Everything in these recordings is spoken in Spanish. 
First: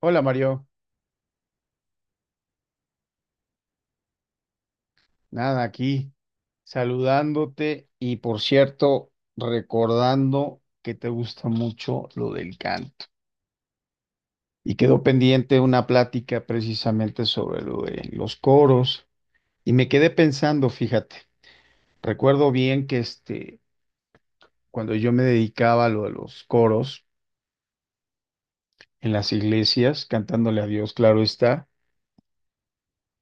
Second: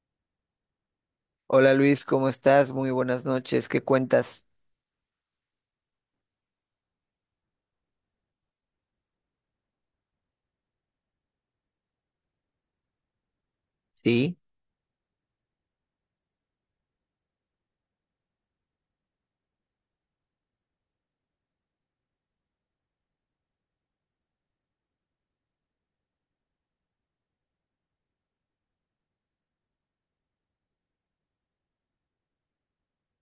Hola Mario, Hola Luis, ¿cómo estás? Muy buenas noches. ¿Qué cuentas? nada aquí, saludándote y por cierto, recordando que te gusta mucho lo del canto. Sí, Y quedó pendiente una plática precisamente sobre lo de los coros y me quedé pensando, fíjate, recuerdo bien que cuando yo me dedicaba a lo de los coros en las iglesias, cantándole a Dios, claro está,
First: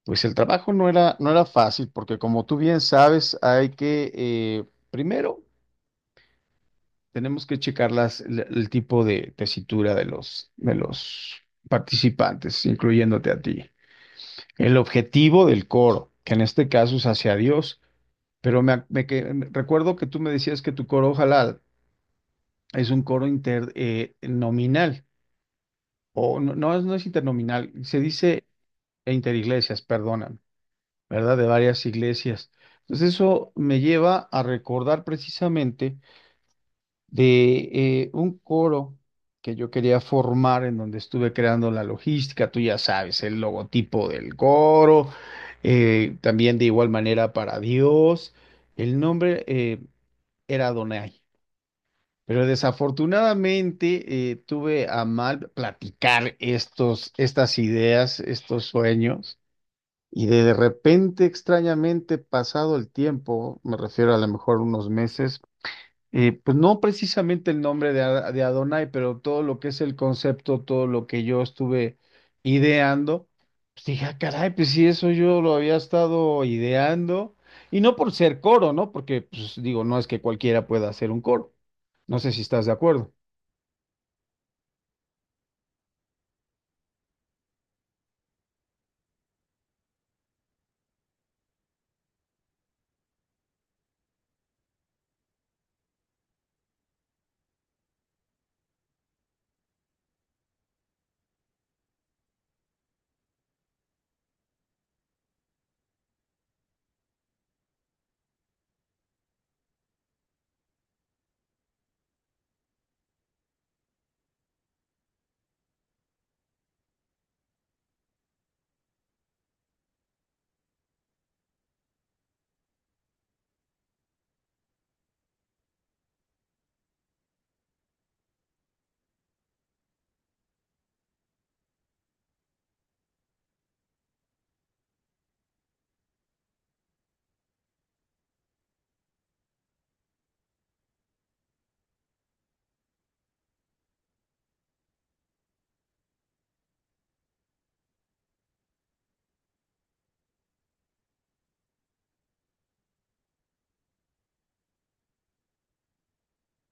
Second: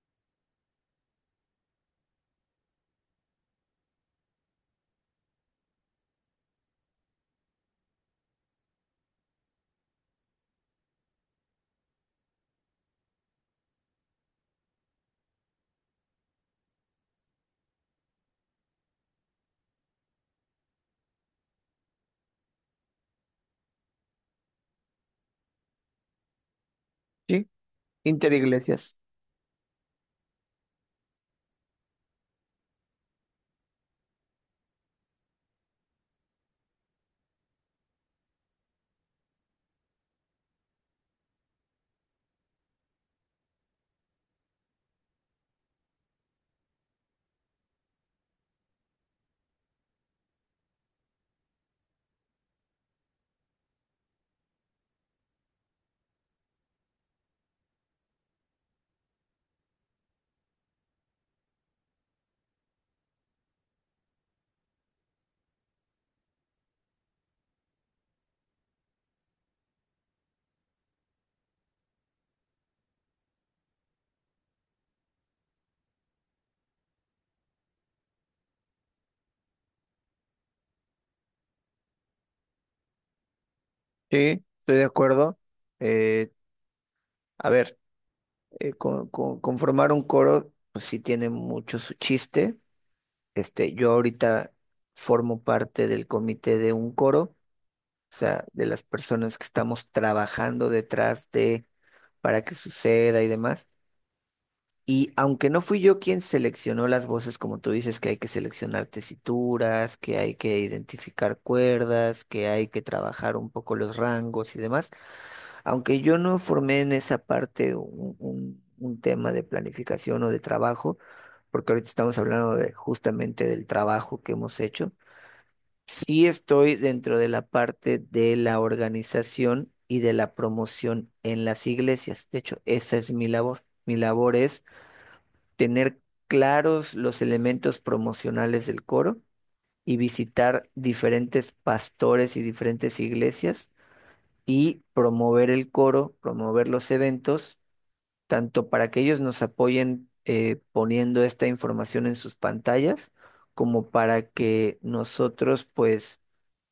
pues el trabajo no era fácil porque como tú bien sabes, hay que... primero, tenemos que checar el tipo de tesitura de de los participantes, incluyéndote a ti. El objetivo del coro, que en este caso es hacia Dios, pero recuerdo que tú me decías que tu coro, ojalá, es un coro internominal, o no, es no es sí, internominal, se dice Interiglesias. e interiglesias, perdonan, ¿verdad? De varias iglesias. Entonces eso me lleva a recordar precisamente de un coro que yo quería formar, en donde estuve creando la logística, tú ya sabes, el logotipo del coro, también de igual manera para Dios. El nombre era Adonai, pero desafortunadamente tuve a mal platicar estas ideas, estos sueños. Y de repente, extrañamente, pasado el tiempo, me refiero a lo mejor unos meses, pues no precisamente el nombre de, Adonai, pero todo lo que es el concepto, todo lo que yo estuve ideando, pues dije: "Ah, caray, pues sí, eso yo lo había estado ideando". Y no por ser coro, ¿no? Porque, pues digo, no es que cualquiera pueda hacer un coro. No sé si estás de acuerdo. Sí, estoy de acuerdo. Eh, a ver, conformar un coro, pues sí tiene mucho su chiste. Este, yo ahorita formo parte del comité de un coro, o sea, de las personas que estamos trabajando detrás de para que suceda y demás. Y aunque no fui yo quien seleccionó las voces, como tú dices, que hay que seleccionar tesituras, que hay que identificar cuerdas, que hay que trabajar un poco los rangos y demás, aunque yo no formé en esa parte un tema de planificación o de trabajo, porque ahorita estamos hablando de, justamente del trabajo que hemos hecho, sí estoy dentro de la parte de la organización y de la promoción en las iglesias. De hecho, esa es mi labor. Mi labor es tener claros los elementos promocionales del coro y visitar diferentes pastores y diferentes iglesias y promover el coro, promover los eventos, tanto para que ellos nos apoyen poniendo esta información en sus pantallas, como para que nosotros pues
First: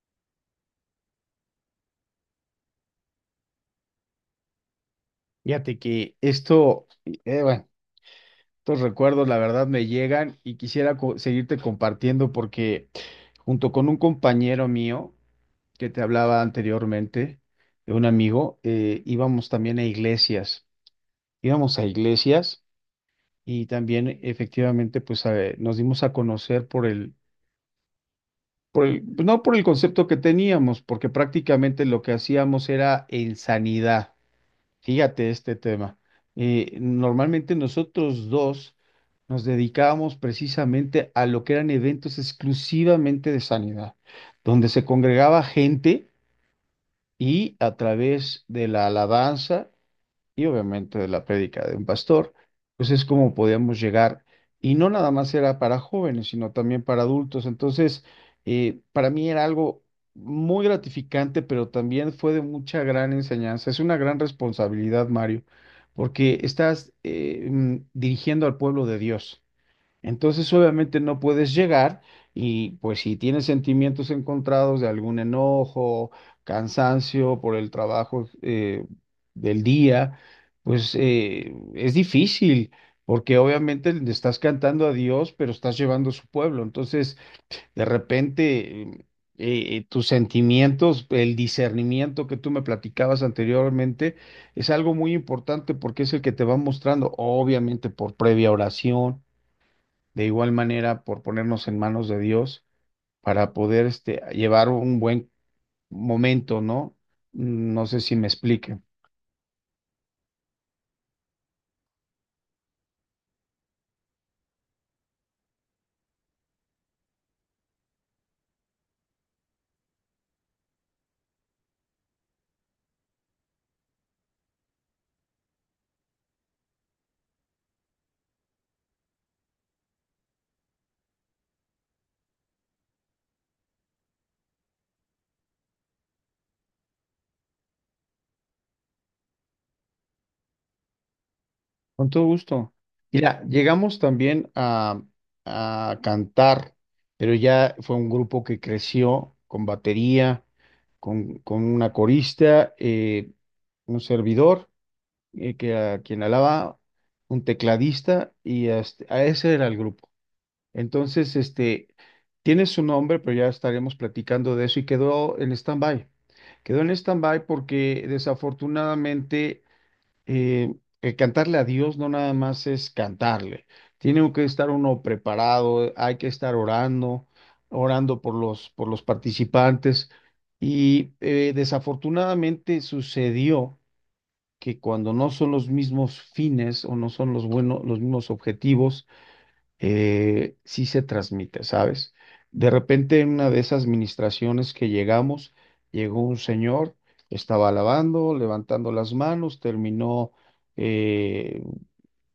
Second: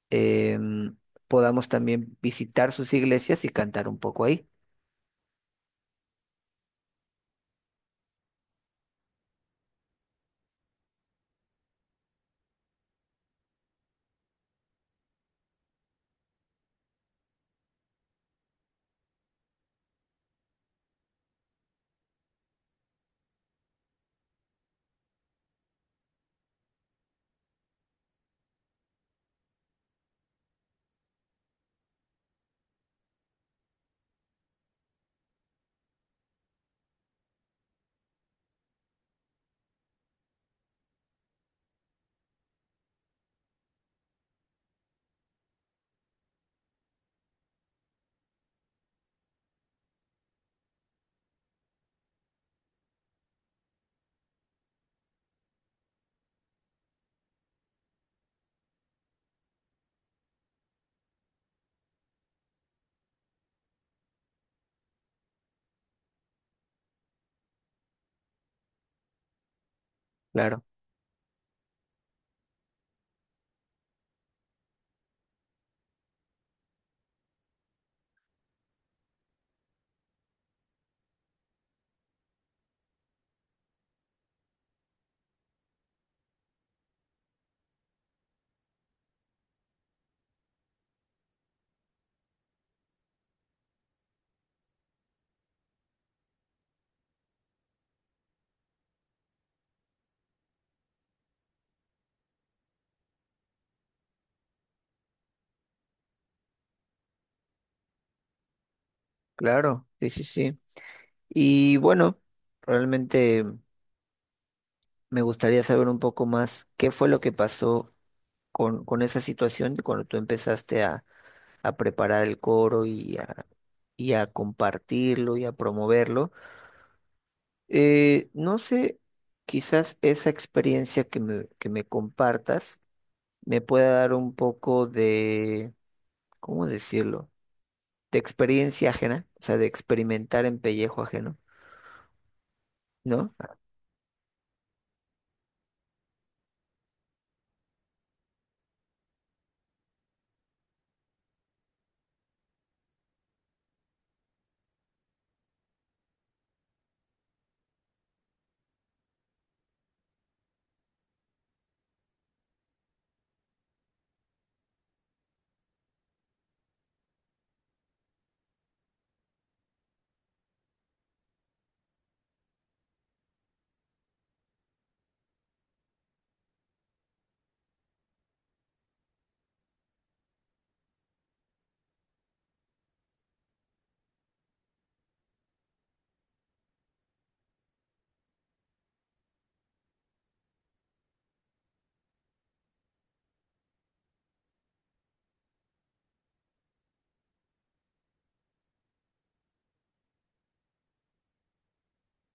em, podamos también visitar sus iglesias y cantar un poco ahí. Fíjate que esto, bueno, estos recuerdos, la verdad, me llegan y quisiera seguirte compartiendo, porque junto con un compañero mío, que te hablaba anteriormente, de un amigo, íbamos también a iglesias, íbamos a iglesias y también efectivamente pues nos dimos a conocer por por pues, no por el concepto que teníamos, porque prácticamente lo que hacíamos era en sanidad. Fíjate este tema. Normalmente nosotros dos nos dedicábamos precisamente a lo que eran eventos exclusivamente de sanidad, donde se congregaba gente y a través de la alabanza y obviamente de la prédica de un pastor, pues es como podíamos llegar. Y no nada más era para jóvenes, sino también para adultos. Entonces, para mí era algo muy gratificante, pero también fue de mucha gran enseñanza. Es una gran responsabilidad, Mario, porque estás dirigiendo al pueblo de Dios. Entonces, Claro, obviamente no puedes llegar, y pues si tienes sentimientos encontrados de algún enojo, cansancio por el trabajo del día, pues es difícil. Porque obviamente le estás cantando a Dios, pero estás llevando a su pueblo. Entonces, de repente, tus sentimientos, el discernimiento que tú me platicabas anteriormente, es algo muy importante porque es el que te va mostrando, obviamente por previa oración, de igual manera por ponernos en manos de Dios, para poder este, llevar un buen momento, ¿no? No sé si me explique. claro, sí, sí, sí. Y bueno, realmente me gustaría saber un poco más qué fue lo que pasó con esa situación de cuando tú empezaste a preparar el coro y a compartirlo y a promoverlo. No sé, quizás esa experiencia que me compartas me pueda dar un poco de, ¿cómo decirlo? De experiencia ajena, o sea, de experimentar en pellejo ajeno, Con todo gusto. ¿no? Mira, llegamos también a cantar, pero ya fue un grupo que creció con batería, con una corista, un servidor, que a quien alaba, un tecladista, y hasta- a ese era el grupo. Entonces, este, tiene su nombre, pero ya estaremos platicando de eso y quedó en stand-by. Quedó en stand-by porque desafortunadamente eh, el cantarle a Dios no nada más es cantarle. Tiene que estar uno preparado, hay que estar orando, orando por por los participantes. Y desafortunadamente sucedió que cuando no son los mismos fines o no son los buenos, los mismos objetivos, sí se transmite, ¿sabes? De repente en una de esas administraciones que llegamos, llegó un señor, estaba alabando, levantando las manos, terminó eh,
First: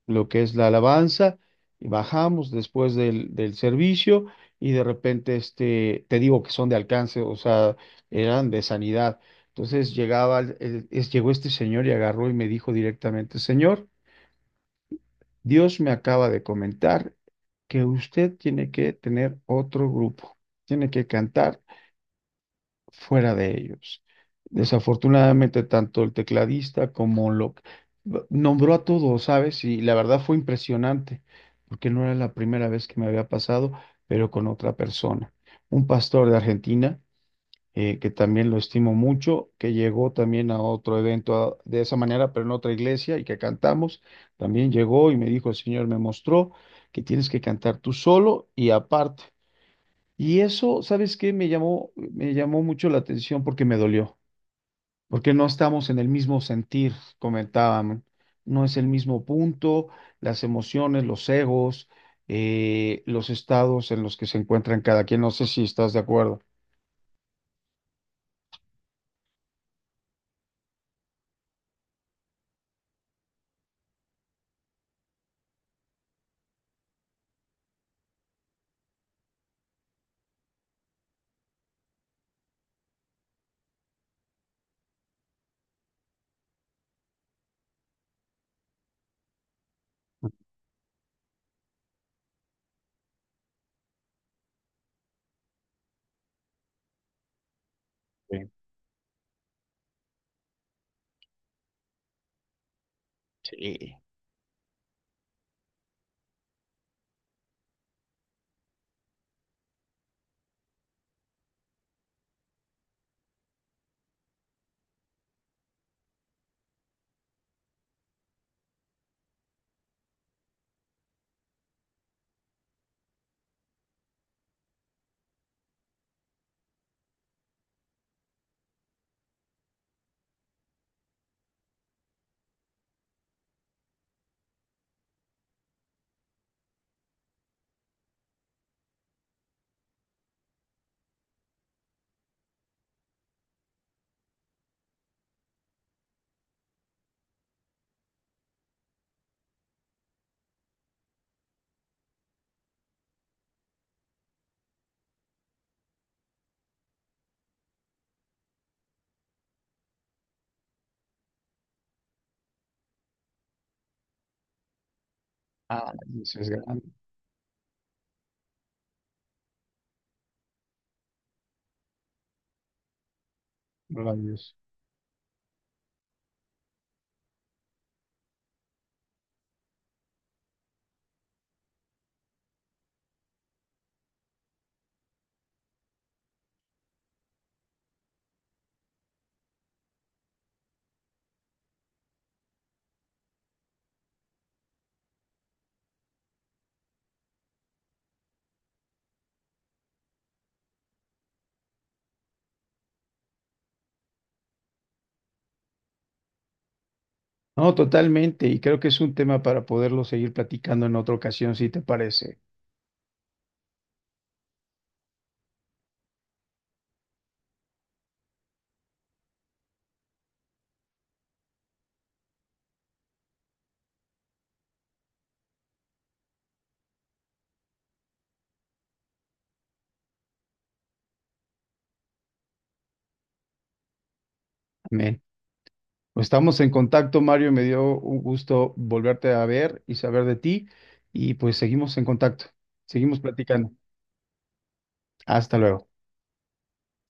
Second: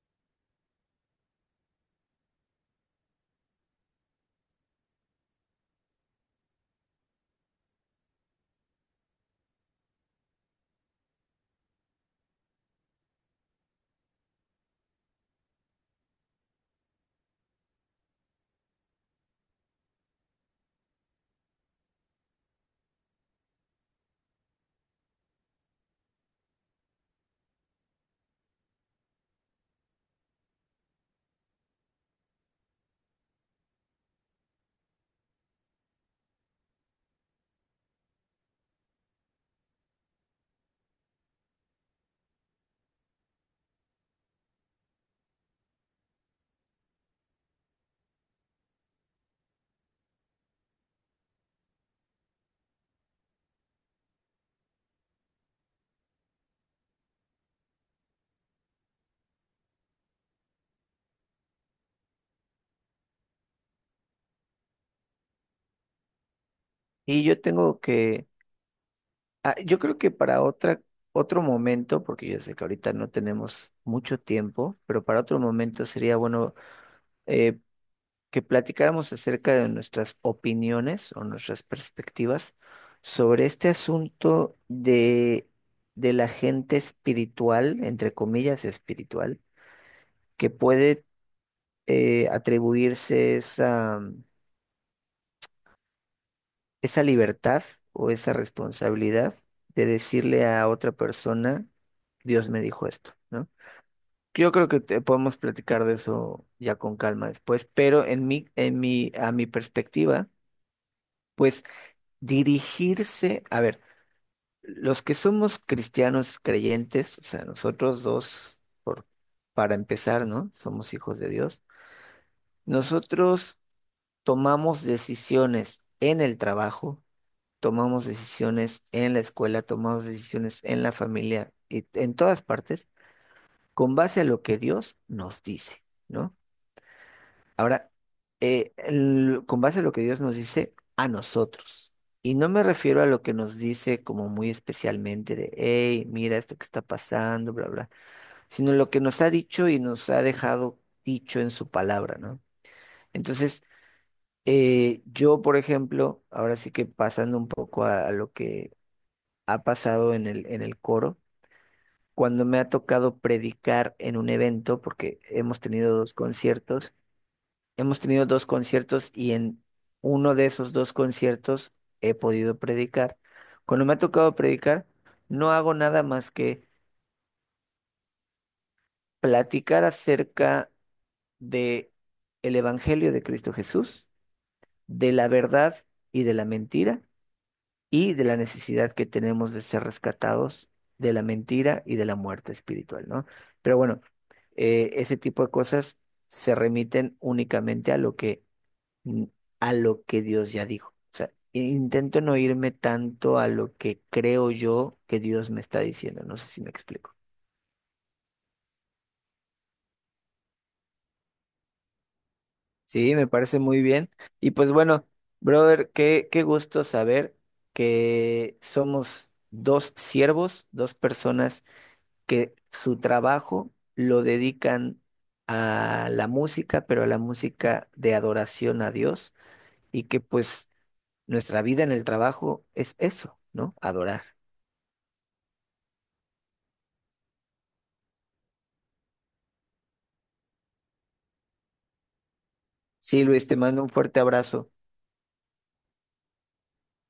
lo que es la alabanza, y bajamos después del servicio y de repente, este, te digo que son de alcance, o sea, eran de sanidad. Entonces llegaba, llegó este señor y agarró y me dijo directamente: señor, Dios me acaba de comentar que usted tiene que tener otro grupo, tiene que cantar fuera de ellos. Desafortunadamente, tanto el tecladista como lo nombró a todos, ¿sabes? Y la verdad fue impresionante, porque no era la primera vez que me había pasado, pero con otra persona, un pastor de Argentina, que también lo estimo mucho, que llegó también a otro evento de esa manera, pero en otra iglesia, y que cantamos. También llegó y me dijo: el Señor me mostró que tienes que cantar tú solo y aparte. Y eso, ¿sabes qué? Me llamó mucho la atención porque me dolió, porque no estamos en el mismo sentir, comentaban, no es el mismo punto, las emociones, los egos, los estados en los que se encuentran cada quien. No sé si estás de acuerdo. Y yo tengo que Ah, yo creo que para otra, otro momento, porque yo sé que ahorita no tenemos mucho tiempo, pero para otro momento sería bueno, eh, que platicáramos acerca de nuestras opiniones o nuestras perspectivas sobre este asunto de la gente espiritual, entre comillas espiritual, que puede atribuirse esa, esa libertad o esa Sí. responsabilidad de decirle a otra persona, Dios me dijo esto, ¿no? Sí. Yo creo que podemos platicar de eso ya con calma después, pero a mi perspectiva, pues dirigirse, a ver, los que somos cristianos creyentes, o sea, nosotros dos, por, para empezar, ¿no? Somos hijos de Dios. Nosotros tomamos decisiones en el trabajo, tomamos decisiones en la escuela, tomamos decisiones en la familia y en todas partes, con base a lo que Dios nos dice, ¿no? Ahora, con base a lo que Dios nos dice a nosotros, y no me refiero a lo que nos dice como muy especialmente de, hey, mira esto que está pasando, bla, bla, sino lo que nos ha dicho y nos ha dejado dicho en su palabra, ¿no? Entonces, yo, por ejemplo, ahora sí que pasando un poco a lo que ha pasado en el coro, cuando me ha tocado predicar en un evento, porque hemos Ah, tenido dos eso es grande, conciertos. Hemos tenido dos conciertos y en uno de esos dos conciertos he podido predicar. Cuando me ha tocado maravilloso. predicar, no hago nada más que platicar acerca de el Evangelio de Cristo Jesús, de la verdad y de la mentira y de la necesidad que tenemos de ser rescatados de la mentira y de la muerte espiritual, ¿no? Pero bueno, ese tipo de cosas se remiten únicamente a lo que mm, a lo que Dios ya dijo. O sea, intento no irme tanto a lo que creo yo que Dios me está diciendo. No sé si me explico. No, totalmente, y creo que es un tema para poderlo seguir platicando en otra ocasión, si te parece. Sí, me parece muy bien. Y pues bueno, brother, qué, qué gusto saber que somos dos siervos, dos personas que su trabajo lo dedican a la música, pero a la música de adoración a Dios y que pues nuestra vida en el trabajo es eso, ¿no? Adorar. Amén. Pues estamos en contacto, Mario, me dio un gusto volverte a ver y saber de ti, y pues seguimos en contacto, seguimos Sí, Luis, te platicando. mando un fuerte abrazo. Hasta luego.